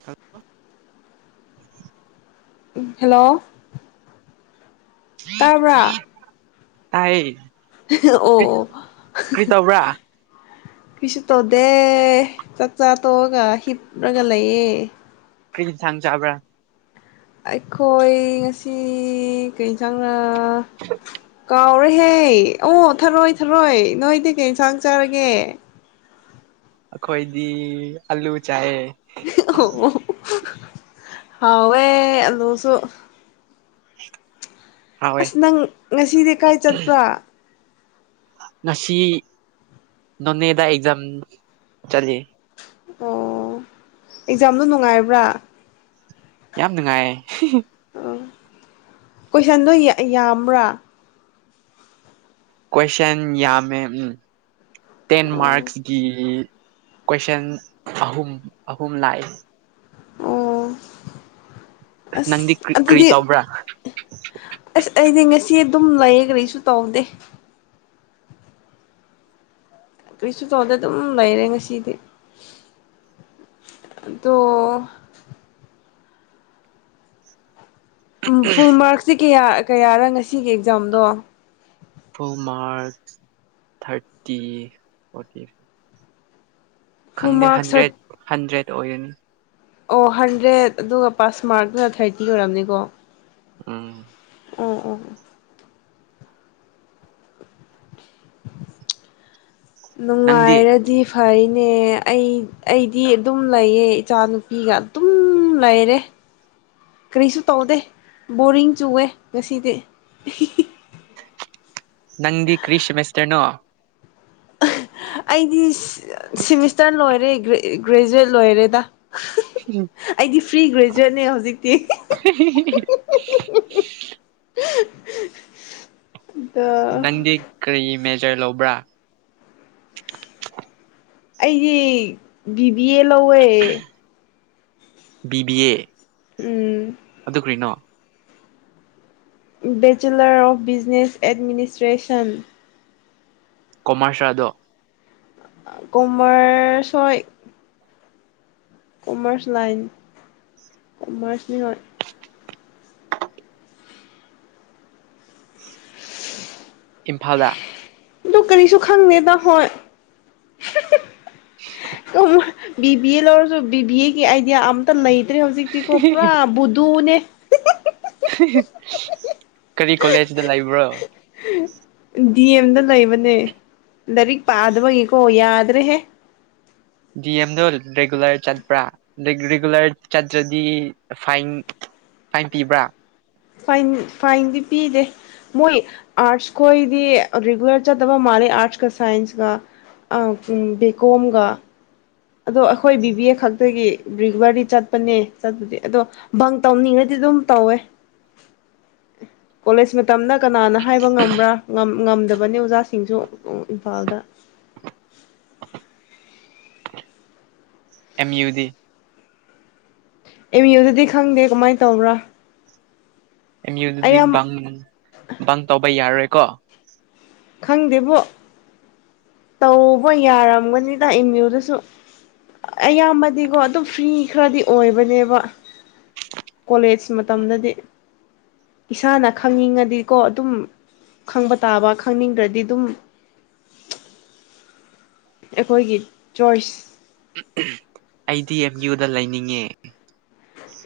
ꯊ ꯍꯂꯣ ꯇꯕ꯭ꯔ ꯇꯌꯦ ꯑꯣ ꯇꯧꯕ꯭ꯔꯥ ꯀꯁꯨ ꯇꯧꯗꯦ ꯆꯥꯛꯆꯥꯥ ꯇꯣꯛꯑꯒ ꯍꯤꯠꯂꯒ ꯂꯩꯌꯦ ꯀꯔꯤ ꯊꯥꯡ ꯆꯥꯕ꯭ꯔꯥ ꯑꯩꯈꯣꯏ ꯉꯁꯤ ꯀꯩ ꯆꯪ ꯑ ꯀꯥꯎꯔ ꯏꯍꯦ ꯑꯣ ꯊꯔꯣꯏ ꯊꯔꯣꯏ ꯅꯣꯏꯗꯤ ꯀꯩ ꯏꯟꯁꯥꯡ ꯆꯥꯔꯒꯦ ꯑꯩꯈꯣꯏꯗꯤ ꯑꯂꯨ ꯆꯌꯦ ꯑꯣ ꯍꯋꯦ ꯂꯣꯁꯨ ꯍꯥꯎꯋꯦ ꯑꯁ ꯅꯪ ꯉꯁꯤꯗꯤ ꯀꯥꯏ ꯆꯠꯄ꯭ꯔꯥ ꯉꯁꯤ ꯅꯣꯅꯦꯗꯥ ꯑꯦꯛꯖꯥꯝ ꯆꯂꯦ ꯑꯣ ꯑꯦꯛꯖꯥꯝꯗꯣ ꯅꯨꯡꯉꯥꯏꯕ꯭ꯔꯥ ꯌꯥꯝ ꯅꯨꯡꯉꯥꯏꯌꯦ ꯑ ꯀꯣꯏꯁꯟꯗꯣ ꯌꯥꯝꯕ꯭ꯔꯥ ꯀꯣꯏꯁꯟ ꯌꯥꯝꯃꯦ ꯎꯝ ꯇꯦꯟ ꯑꯣ ꯃꯥꯔꯛꯁꯀꯤ ꯀꯣꯏꯁꯟ ꯑꯍꯨꯝ ꯑꯍꯨꯝ ꯂꯥꯛꯑꯦ ꯑꯣ ꯑꯁ ꯅꯪꯗꯤ ꯀ꯭ꯔꯤ ꯀ꯭ꯔꯤ ꯑꯗꯨꯗꯤ ꯇꯧꯕ꯭ꯔꯥ ꯑꯁ ꯑꯩꯗꯤ ꯉꯁꯤ ꯑꯗꯨꯝ ꯂꯩꯌꯦ ꯀꯔꯤꯩꯁꯨ ꯇꯧꯗꯦ ꯀ꯭ꯔꯤꯁꯇ ꯇꯣꯗ ꯑꯗꯨꯝ ꯂꯩꯔꯦ ꯉꯁꯤꯗꯤ ꯑꯗꯣ ꯎꯝ ꯐꯨꯜ ꯃꯥꯔꯛꯁꯤ ꯀꯌꯥ ꯀꯌꯥꯔ ꯉꯁꯤꯒꯤ ꯑꯦꯛꯖꯥꯝꯗꯣ ꯐꯣꯔ ꯃꯥꯔꯆ ꯊꯥꯔꯇꯤ ꯐꯣꯔꯇꯤ ꯐꯚ ꯐꯨꯜ ꯈꯪꯗꯦ ꯃꯥꯔꯛ ꯁꯔꯠ ꯍꯟꯗ꯭ꯔꯦꯠ ꯍꯟꯗ꯭ꯔꯦꯠ ꯑꯣꯏꯅꯤ ꯑꯣ ꯍꯟꯗ꯭ꯔꯦꯠ ꯑꯗꯨꯒ ꯄꯥꯁꯃꯥꯔꯛꯅ ꯊꯥꯔꯇꯤ ꯑꯣꯏꯔꯝꯅꯤꯀꯣ ꯎꯝ ꯎ ꯑ ꯅꯪꯗꯤ ꯅꯨꯡꯉꯥꯏꯔꯗꯤ ꯐꯩꯅꯦ ꯑꯩ ꯑꯩꯗꯤ ꯑꯗꯨꯝ ꯂꯩꯌꯦ ꯏꯆꯥꯅꯨꯄꯤꯒ ꯑꯗꯨꯝ ꯂꯩꯔꯦ ꯀꯔꯤꯁꯨ ꯇꯧꯗꯦ ꯕꯣꯔꯤꯡ ꯆꯨꯋꯦ ꯉꯁꯤꯗꯤ ꯅꯪꯗꯤ ꯀ꯭ꯔꯤꯁ ꯃꯦꯁꯇꯔꯅꯣ ꯑꯩꯗꯤ ꯁꯤꯦꯃꯤꯁꯇꯔ ꯂꯣꯏꯔꯦ ꯒ꯭ꯔꯦꯖꯨꯦꯠ ꯂꯣꯏꯔꯦꯗ ꯑꯩꯗꯤ ꯄ꯭ꯔꯤ ꯒ꯭ꯔꯦꯖꯨꯋꯦꯠꯅꯦ ꯍꯧꯖꯤꯛꯇꯤ ꯑꯗꯣ ꯅꯪꯦ ꯀꯔꯤ ꯃꯦ ꯔ ꯂꯧꯕ꯭ꯔꯥ ꯑꯩꯁ ꯕꯤꯕꯤ ꯑꯦ ꯂꯧꯋꯦ ꯕꯤꯕꯤꯑ um bachelor of business administration ꯀꯣꯃꯥꯔꯁꯜꯗꯣ ꯀꯣꯃꯔꯁꯣꯏ ꯀꯃꯔꯁ ꯂꯥꯏꯟ ꯀꯃꯔꯁ ꯃꯤ ꯍꯣꯏ ꯏꯝꯐꯥꯜꯗ ꯑꯣ ꯀꯔꯤꯁꯨ ꯈꯪꯗꯦꯗ ꯍꯣꯏ ꯇꯃ ꯕꯤ ꯕꯤ ꯑꯦ ꯂꯧꯔꯁꯨ ꯕꯤ ꯕꯤ ꯑꯦꯒꯤ ꯑꯥꯏꯗꯤꯌꯥ ꯑꯇ ꯂꯩ ꯅꯠꯇꯦ ꯍꯧꯖꯤꯛꯇꯤꯀ ꯄꯨꯔꯥ ꯕꯨꯗꯅꯦ ꯄ ꯀꯔꯤ ꯀꯣꯂꯦꯖꯗ ꯂꯩꯕ꯭ꯔꯣ ꯗꯤ ꯑꯦꯝꯗ ꯂꯩꯕꯅꯦ ꯂꯥꯏꯔꯤꯛ ꯄꯥꯗꯕꯒꯤꯀꯣ ꯌꯥꯗ꯭ꯔꯦꯍꯦ ꯗꯤ ꯑꯦꯝꯗꯣ ꯔꯤꯒꯨꯂꯔ ꯆꯠꯄ꯭ꯔꯥ ꯔꯤꯒꯨꯂꯔ ꯆꯠꯇ꯭ꯔꯗꯤ ꯐꯥꯏꯟ ꯐꯥꯏꯟ ꯄꯤꯕ꯭ꯔꯥ ꯐꯥꯏꯟꯗꯤ ꯄꯤꯗꯦ ꯃꯣꯏ ꯑꯥꯔꯠꯁ ꯈꯣꯏꯗꯤ ꯔꯤꯒꯨꯂꯔ ꯆꯠꯇꯕ ꯃꯥꯜꯂꯦ ꯑꯥꯔꯠꯁꯀ ꯁꯥꯏꯟꯁꯀ ꯕꯤ ꯀꯣꯝꯒ ꯑꯗꯣ ꯑꯩꯈꯣꯏ ꯕꯤꯕꯤ ꯑꯦ ꯈꯛꯇꯒꯤ ꯔꯤꯒꯨꯂꯔꯗꯤ ꯆꯠꯄꯅꯦ ꯆꯠꯄꯗꯤ ꯑꯗꯣ ꯕꯪ ꯇꯧꯅꯤꯡꯉꯗꯤ ꯑꯗꯨꯝ ꯇꯧꯋꯦ ꯀꯣꯂꯦꯖ ꯃꯇꯝꯅ ꯀꯅꯥꯅ ꯍꯥꯏꯕ ꯉꯝꯕ꯭ꯔꯥ ꯉꯝꯗꯕꯅꯤ ꯑꯣꯖꯥ ꯁꯤꯡꯖꯣ ꯏꯝꯐꯥꯜꯗ ꯑꯦꯝ ꯌꯨ ꯗꯤ ꯑꯦꯝ ꯌꯨꯗꯗꯤ ꯈꯪꯗꯦ ꯀꯃꯥꯏꯅ ꯇꯧꯕ꯭ꯔꯥ ꯑꯦꯝ ꯑꯩ ꯑꯗꯨꯗꯤ ꯌꯥꯝ ꯇꯥꯎꯧꯕꯔ ꯀꯣ ꯈꯪꯗꯦꯕꯨꯣ ꯇꯧꯕ ꯌꯥꯔꯝꯒꯅꯤꯗ ꯏꯃꯨꯗꯨꯁꯨ ꯑꯌꯥꯝꯕꯗꯤꯀꯣ ꯑꯗꯨꯝ ꯐ꯭ꯔꯤ ꯈꯔꯗꯤ ꯑꯣꯏꯕꯅꯦꯕ ꯀꯣꯂꯦꯖ ꯃꯇꯝꯗꯗꯤ ꯏꯁꯥꯅ ꯈꯪꯅꯤꯡꯉꯗꯤꯀꯣ ꯑꯗꯨꯝ ꯈꯪꯕ ꯇꯥꯕ ꯈꯪꯅꯤꯡꯈ꯭ꯔꯗꯤ ꯑꯗꯨꯝ ꯑꯩꯈꯣꯏꯒꯤ ꯖꯣꯏꯁ ꯑꯩꯗꯤ ꯑꯦꯝ ꯌꯨꯗ ꯂꯩꯅꯤꯡꯉꯦ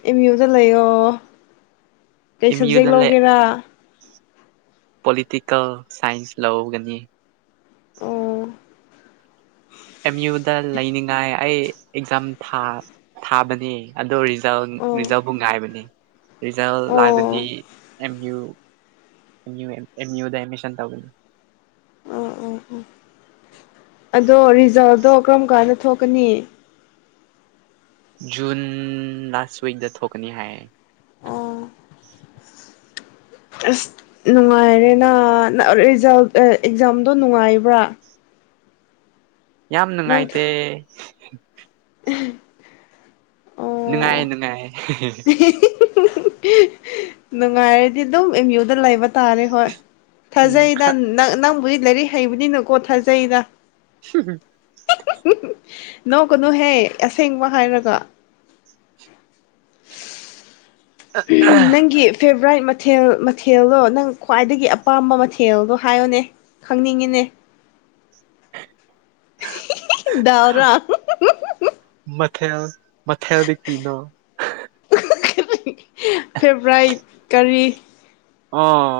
ꯏ ꯌꯌꯨꯝꯗ ꯂꯩꯌꯣ ꯀꯩ ꯑꯦꯝ ꯁꯕꯖꯦꯛ ꯌꯨꯗ ꯂꯧꯒꯦꯔꯥ ꯄꯣꯂꯤꯇꯤꯀꯦꯜ ꯁꯥꯏꯟꯁ ꯂꯧꯒꯅꯤ ꯑꯣ ꯑꯦꯝ ꯌꯨꯗ ꯂꯩꯅꯤꯡꯉꯥꯏ ꯑꯩ ꯑꯦꯛꯖꯥꯝ ꯊꯥꯕꯅꯦ ꯑꯗꯣ ꯑꯣ ꯅꯤꯡꯅꯤꯖꯥꯎ ꯨꯡꯉꯥꯏ ꯃꯅꯤ ꯔꯤꯖꯜ ꯑꯣ ꯑꯣ ꯂꯥꯛꯑꯒꯗꯤ ꯑꯦꯝ ꯌꯨ ꯑꯦꯝꯌꯨꯗ ꯑꯦꯠꯃꯤꯁꯟ ꯇꯧꯒꯅꯤ ꯑꯣ ꯑꯣ ꯑꯗꯣ ꯔꯤꯖꯥꯕꯗꯣ ꯀꯔꯝ ꯀꯥꯟꯗ ꯊꯣꯛꯀꯅꯤ ꯖꯨꯟ ꯂꯥꯁ ꯋꯤꯛꯗ ꯊꯣꯛꯀꯅꯤ ꯍꯥꯏ ꯑꯣ ꯑꯁ ꯅꯨꯡꯉꯥꯏꯔꯦꯅꯥ ꯔꯤꯖꯜ ꯑꯦꯛꯖꯥꯝꯗꯣ ꯅꯨꯡꯉꯥꯏꯕ꯭ꯔꯥ ꯌꯥꯝ ꯅꯪ ꯅꯨꯡꯉꯥꯏꯇꯦ [inaudible] ꯅꯨꯡꯉꯥꯏꯦ ꯑꯣ ꯅꯨꯡꯉꯥꯏꯌꯦꯦ ꯍ ꯅꯅꯨꯡꯉꯥꯏꯗꯤ ꯑꯗꯨꯣ ꯌꯨꯗ ꯂꯥꯏꯕ ꯇꯥꯔꯦ ꯍꯣꯏ ꯊꯥꯖꯩꯗ ꯎꯝ ꯅꯪꯕꯨ ꯂꯥꯏꯔꯤꯛ ꯍꯩꯕꯅꯤꯅꯀꯣ ꯊꯥꯖꯩꯗ ꯍꯝ ꯅꯣ ꯀꯩꯅꯨꯍꯦ ꯑꯁꯦꯡꯕ ꯍꯥꯏꯔꯒ ꯅꯪꯒꯤ ꯐꯦ ꯕ꯭ꯔꯥꯏꯠ ꯃꯊꯦꯜ ꯃꯊꯦꯜꯗꯣ ꯅꯪ ꯈ꯭ꯋꯥꯏꯗꯒꯤ ꯑꯄꯥꯝꯕ ꯃꯊꯦꯜꯗꯣ ꯍꯥꯏꯌꯣꯅꯦ ꯈꯪꯅꯤꯡꯉꯤꯅꯦ ꯗꯎꯔꯥ ꯃꯊꯦꯜ ꯃꯊꯦꯜꯗ ꯀꯤꯅꯣ ꯐꯦꯕ꯭ꯔꯥꯏꯠ ꯀꯔꯤ ꯑꯥ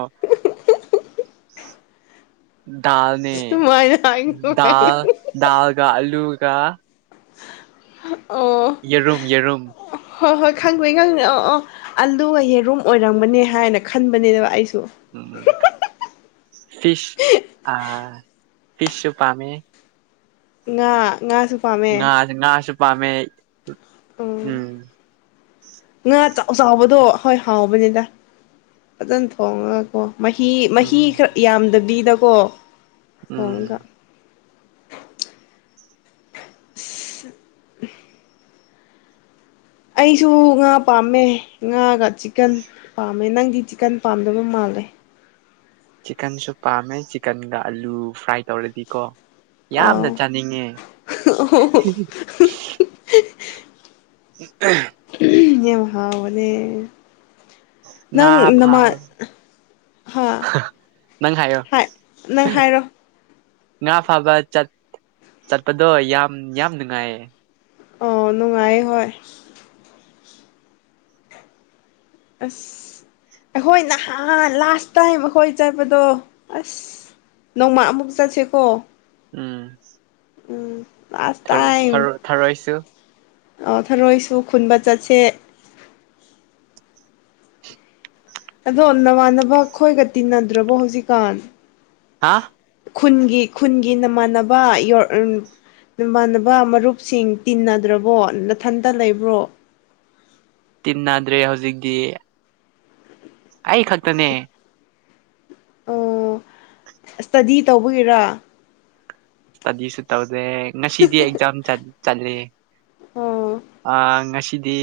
ꯗꯗꯥꯥꯜꯅꯦ ꯁꯨꯃꯥꯏꯅ ꯍꯥꯏ ꯗꯗꯥꯥ ꯗꯗꯥꯜꯒ ꯑꯂꯨ ꯀꯥ ꯑꯣ ꯌꯦꯔꯨꯝ ꯌꯦꯔꯨꯝ ꯍꯣꯏ ꯍꯣꯏ ꯈꯪꯗꯣꯏꯅꯤ ꯈꯪꯗꯣꯏꯦ ꯑ ꯑ ꯑꯂꯒ ꯌꯦꯔꯨꯝ ꯑꯣꯏꯔꯝꯕꯅꯦ ꯍꯥꯏꯅ ꯈꯟꯕꯅꯦꯅꯦꯕ ꯑꯩꯁꯨ ꯎꯝ ꯐꯤꯁ ꯑ ꯐꯤꯁꯁꯨ ꯄꯝꯃꯦ ꯉ ꯉꯁꯨ ꯄꯝꯃꯦ ꯄꯝꯃꯦ ꯎꯝ ꯉꯥ ꯆꯥꯎ ꯆꯥꯎꯕꯗꯣ ꯍꯣꯏ ꯍꯥꯎꯕꯅꯤꯗ ꯐꯖꯅ ꯊꯣꯡꯉꯒꯀꯣ ꯃꯍꯤ ꯃꯍꯤ ꯎꯝ ꯈꯔ ꯌꯥꯝꯗꯕꯤꯗ ꯑꯣꯄꯣ ꯎꯝ ꯍꯒ ꯑ ꯑꯩꯁꯨ ꯉꯥ ꯄꯥꯝꯃꯦ ꯉꯥꯒ ꯆꯤꯛꯀꯟ ꯄꯥꯝꯃꯦ ꯅꯪꯗꯤ ꯆꯤꯛꯀꯟ ꯄꯥꯝꯗꯣꯏꯕ ꯃꯥꯜꯂꯦ ꯆꯤꯛꯀꯟꯁꯨ ꯄꯥꯝꯃꯦ ꯆꯤꯛꯀꯟꯒ ꯑꯥꯂꯨ ꯐ꯭ꯔꯥꯏ ꯇꯧꯔꯗꯤꯀꯣ ꯌꯥꯝꯅ ꯑꯥꯎ ꯆꯥꯅꯤꯡꯉꯦ ꯎ ꯌꯦꯦꯝ ꯍꯥꯎ ꯃꯅꯦꯦ ꯉꯥ ꯅꯪ ꯅꯃꯥ ꯐꯥꯕ ꯍꯥ ꯅꯪ ꯍꯥꯏꯌꯣ ꯅꯪ ꯍꯥꯏꯔꯣ ꯉꯥ ꯐꯥꯕ ꯆꯠꯄꯗꯣ ꯌꯥꯝ ꯌꯥꯝ ꯅꯨꯡꯉꯥꯏꯌꯦ ꯑꯣ ꯅꯨꯡꯉꯥꯏ ꯍꯣꯏ ꯑꯁ ꯑꯩꯈꯣꯏ ꯅꯍꯥꯟ ꯂꯥꯁ ꯇꯥꯏꯝ ꯑꯩꯈꯣꯏ ꯆꯠꯄꯗꯣ ꯑꯁ ꯅꯣꯡꯃ ꯑꯃꯨꯛ ꯆꯠꯁꯤꯦꯀꯣ ꯎꯝ ꯎꯝ ꯂꯥꯁ ꯊ ꯊꯔ ꯊꯔꯣꯏꯁꯤ ꯑꯣ ꯊꯔꯣꯏꯁꯨ ꯈꯨꯟꯕ ꯆꯠꯁꯦ ꯑꯗꯣ ꯅꯃꯥꯟꯅꯕ ꯈꯈꯣꯏꯒ ꯇꯤꯟꯅꯗ꯭ꯔꯕꯣ ꯍꯧꯖꯤꯛꯀꯥꯟ ꯍꯥ ꯈꯨꯟꯒꯤ ꯈꯨꯟꯒꯤ ꯅꯃꯥꯟꯅꯕ ꯅꯃꯥꯟꯅꯕ ꯃꯔꯨꯞꯁꯤꯡ ꯇꯤꯟꯅꯗ꯭ꯔꯕꯣ ꯅꯊꯟꯇ ꯂꯩꯕ꯭ꯔꯣ ꯇꯤꯟꯅꯗ꯭ꯔꯦ ꯍꯧꯖꯤꯛꯇꯤ ꯑꯩ ꯈꯛꯇꯅꯦ ꯑꯣ ꯏꯁꯇꯗꯤ ꯇꯧꯕꯒꯤꯔꯥ ꯇꯗꯤꯁꯨ ꯑ ꯉꯁꯤꯗꯤ ꯑꯦꯛꯖꯥꯝ ꯆꯠꯂꯤ ꯆꯠꯂꯦ ꯑꯣ ꯑꯥ ꯉꯁꯤ ꯁꯤꯗꯤ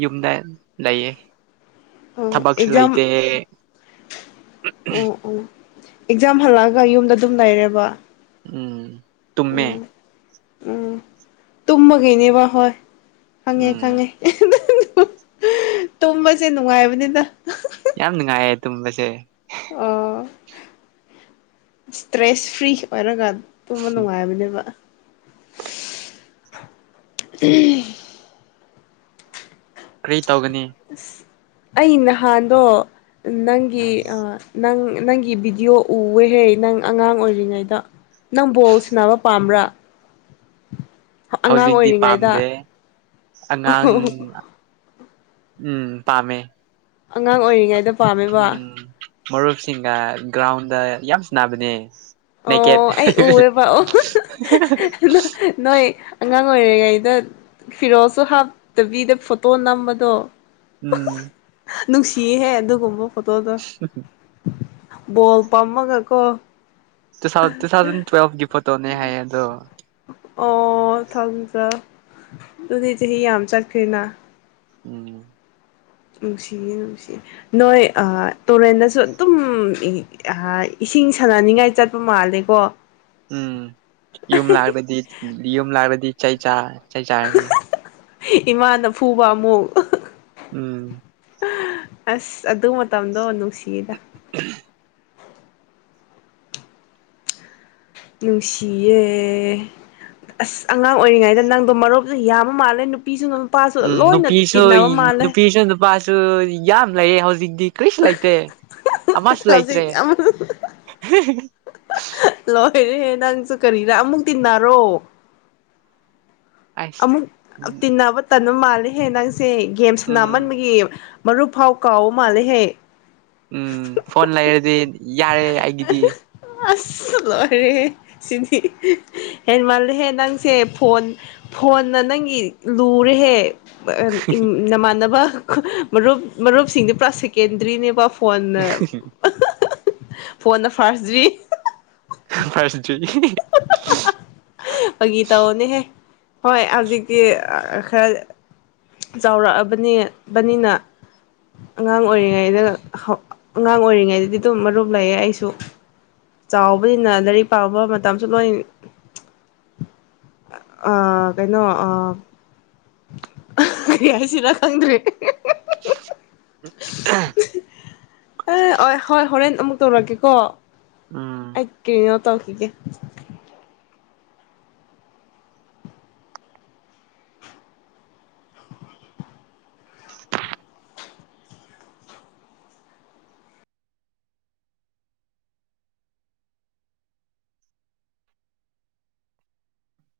ꯌꯨꯝꯗ ꯂꯩꯌꯦ ꯑꯣ ꯊꯕꯛꯁꯨ ꯑꯦꯛꯖꯥꯝ ꯂꯩꯇꯦ ꯑꯣ ꯑꯣ ꯑꯦꯛꯖꯥꯝ ꯍꯜꯂꯛꯑꯒ ꯌꯨꯝꯗ ꯑꯗꯨꯝ ꯂꯩꯔꯦꯕ ꯎꯝ ꯎꯝ ꯇꯨꯝꯃꯦ ꯎꯝ ꯇꯨꯝꯃꯒꯤꯅꯦꯕ ꯍꯣꯏ ꯈꯪꯉꯦ ꯎꯝ ꯈꯪꯉꯦ ꯇꯨꯝꯕꯁꯦ ꯅꯨꯡꯉꯥꯏꯕꯅꯤꯅ ꯌꯥꯝ ꯅꯨꯡꯉꯥꯏ ꯇꯨꯝꯕꯁꯦ ꯑꯣ ꯏꯁꯇ꯭ꯔꯦꯁ ꯐ꯭ꯔꯤ ꯑꯣꯏꯔꯒ ꯇꯨꯝꯕ ꯅꯨꯡꯉꯥꯏꯕꯅꯦꯕ ꯎꯝ ꯀ꯭ꯔꯤ ꯇꯧꯒꯅꯤ ꯑꯩ ꯅꯍꯥꯟꯗꯣ ꯅꯪꯒꯤ ꯎꯝ ꯑ ꯅꯪ ꯅꯪꯒꯤ ꯚꯤꯗꯤꯑꯣ ꯎꯋꯦꯍꯦ ꯅꯪ ꯑꯉꯥꯡ ꯑꯣꯏꯔꯤꯉꯩꯗ ꯅꯪ ꯕꯣꯜ ꯁꯅꯕ ꯄꯥꯝꯕ꯭ꯔꯥ ꯑꯉꯥꯡ ꯍꯧꯖꯤꯛꯇꯤ ꯑꯣꯏꯔꯤꯉꯩꯗ ꯄꯥꯝꯗꯦ ꯑꯉꯥꯡ ꯎꯝ ꯄꯥꯝꯃꯦ ꯑꯉꯥꯡ ꯑꯣꯏꯔꯤꯉꯩꯗ ꯄꯥꯝꯃꯦꯕ ꯎꯝ ꯃꯔꯨꯞꯁꯤꯡꯒ ꯒ꯭ꯔꯥꯎꯟꯗ ꯌꯥꯝ ꯁꯥꯟꯅꯕꯅꯦ ꯅꯦꯀꯦꯠ ꯑꯣ ꯑꯩ ꯎꯑꯦꯕ ꯑꯣ ꯅꯣꯏ ꯑꯉꯥꯡ ꯑꯣꯏꯔꯦꯉꯩꯗ ꯐꯤꯔꯣꯜꯁꯨ ꯍꯥꯞꯇꯕꯤꯗ ꯐꯣꯇꯣ ꯅꯝꯕꯗꯣ ꯎꯝ ꯅꯨꯡꯁꯤꯍꯦ ꯑꯗꯨꯒꯨꯝꯕꯨ ꯐꯣꯇꯣꯗꯣ ꯕꯣꯜ ꯄꯝꯃꯒꯀꯣ ꯇꯨ ꯊꯥꯎ ꯇꯨ ꯊꯥꯎꯖꯟ ꯇꯨꯋꯦꯜꯒꯤ ꯐꯣꯇꯣꯅꯦ ꯍꯥꯏꯌꯦ ꯑꯗꯣ ꯑꯣ ꯊꯗ꯭ꯔ ꯑꯗꯨꯗꯤ ꯆꯍꯤ ꯌꯥꯝ ꯆꯠꯈ꯭ꯔꯦꯅ ꯎꯝ ꯅꯨꯡꯁꯤꯌꯦ ꯅꯨꯡꯁꯤꯌꯦ ꯅꯣꯏ ꯇꯨꯔꯦꯟꯗꯁꯨ ꯑꯗꯨꯝ ꯏꯁꯤꯡ ꯁꯥꯟꯅꯅꯤꯡꯉꯥꯏ ꯆꯠꯄ ꯃꯥꯜꯂꯦꯀꯣ ꯎꯝ ꯌꯨꯝ ꯂꯥꯛꯑꯕꯗꯤ ꯌꯨꯝ ꯂꯥꯛꯑꯗꯤ ꯆꯩ ꯆꯥ ꯆꯩ ꯆꯥꯔꯅꯤ ꯏꯃꯥꯅ ꯐꯨꯕ ꯑꯃꯨꯛ꯫ ꯎꯝ꯫ ꯑꯁ ꯑꯗꯨ ꯃ ꯇꯝꯗꯣ꯫ ꯁꯤꯗ꯫ ꯅꯨꯡꯁꯤꯌꯦ ꯑꯁ ꯑꯉꯥꯡ ꯑꯣꯏꯔꯤꯉꯩꯗ ꯅꯪꯗꯣ ꯃꯔꯨꯞꯇꫭ ꯌꯥꯝꯕ ꯃꯥꯜꯂꯦ ꯅꯨꯄꯤꯁꯨꯗꯨꯝ꯫ ꯎꯝ ꯅꯨꯄꯤꯁꯨ ꯅꯨꯄꯤꯁꯨ ꯅꯨꯄꯥ꯫ ꯗꯨ ꯌꯥꯝ ꯂꯩꯌꯦꯍꯧꯖꯤꯛꯇꯤ꯫ ꯀ꯭ꯔꯤꯁꯨ ꯂꯩꯇꯦ ꯑꯃꯁꯨ ꯂꯩꯇ꯭ꯔꯦ꯫ ꯍꯧꯖꯤꯛ ꯑꯃꯨꯛ ꯍ‌ꯦꯍ‌ꯦ ꯅꯪꯁꯨ ꯀꯔꯤꯔ ꯑꯃꯨꯛ ꯇꯤꯟꯅꯔꯣ꯫ ꯑꯁ ꯑꯃꯨꯛ ꯇꯤꯟꯅꯕ ꯇꯟ꯫ ꯃꯥꯜꯂꯤ ꯍꯦꯅꯪꯁꯤ꯫ ꯒꯦꯝ ꯁꯅꯥ ꯎꯝ ꯃꯟꯕꯒꯤ꯫ ꯃꯔꯨꯞ ꯐꯥꯎ ꯀꯥꯎꯕ ꯃꯥꯜꯂꯦꯍꯦ꯫ ꯎꯝ ꯐꯣꯟ ꯂꯩꯔꯗꯤ ꯌꯥꯔꯦ ꯑꯩꯒꯤꯗꯤ꯫ ꯁꯤꯅꯤ ꯍꯦꯟ ꯃꯥꯜꯂꯦꯍꯦ ꯅꯪꯁꯦ ꯐꯣꯟ꯫ ꯐꯣꯟꯅ ꯅꯪꯒꯤ ꯂꯨꯔꯦꯍꯦ꯫ ꯏꯝ ꯅꯃꯥꯟꯅꯕ꯫ ꯃꯔꯨꯞ ꯃꯔꯨꯞꯁꯤꯡꯗꯤ ꯄꯨꯔꯥ ꯁꯦꯀꯦꯟꯗ꯭ꯔꯤꯅꯦꯕ꯫ ꯐꯣꯟꯅ꯫ ꯐꯣꯟꯗ ꯐꯥꯔꯁꯗꯔꯤ꯫ ꯐꯥꯔꯁꯗꯔꯤ꯫ ꯐꯥꯒꯤ ꯇꯧꯅꯦꯍꯦ ꯍꯣꯏ ꯍꯧꯖꯤꯛꯇꯤ ꯈꯔ ꯆꯥꯎꯔꯛꯑꯕꯅꯦꯕꯅꯤꯅ ꯑꯉꯥꯡ ꯑꯣꯏꯔꯤꯉꯩꯗ ꯑꯉꯥꯡ ꯑꯣꯏꯔꯤꯉꯩꯗꯗꯤ ꯑꯗꯨꯝ ꯃꯔꯨꯝ ꯂꯩꯌꯦ ꯑꯩꯁꯨ꯫ ꯆꯥꯎꯕꯅꯤꯅ ꯂꯥꯏꯔꯤꯛ ꯄꯥꯕ ꯃꯇꯝꯁꯨ ꯂꯣꯏ ꯑ ꯀꯩꯅꯣ ꯑꯥ ꯀ꯭ꯔꯤ ꯍꯥꯏꯁꯤꯔ ꯈꯪꯗ꯭ꯔ‌ꯦ ꯑꯣꯏ ꯍꯣꯏ ꯍꯣꯔꯦꯟ ꯑꯃꯨꯛ ꯇꯧꯔꯛꯀꯦꯀꯣ꯫ ꯎꯝ ꯑꯩꯀꯤꯅꫭ ꯇꯧꯈꯤꯒꯦ꯫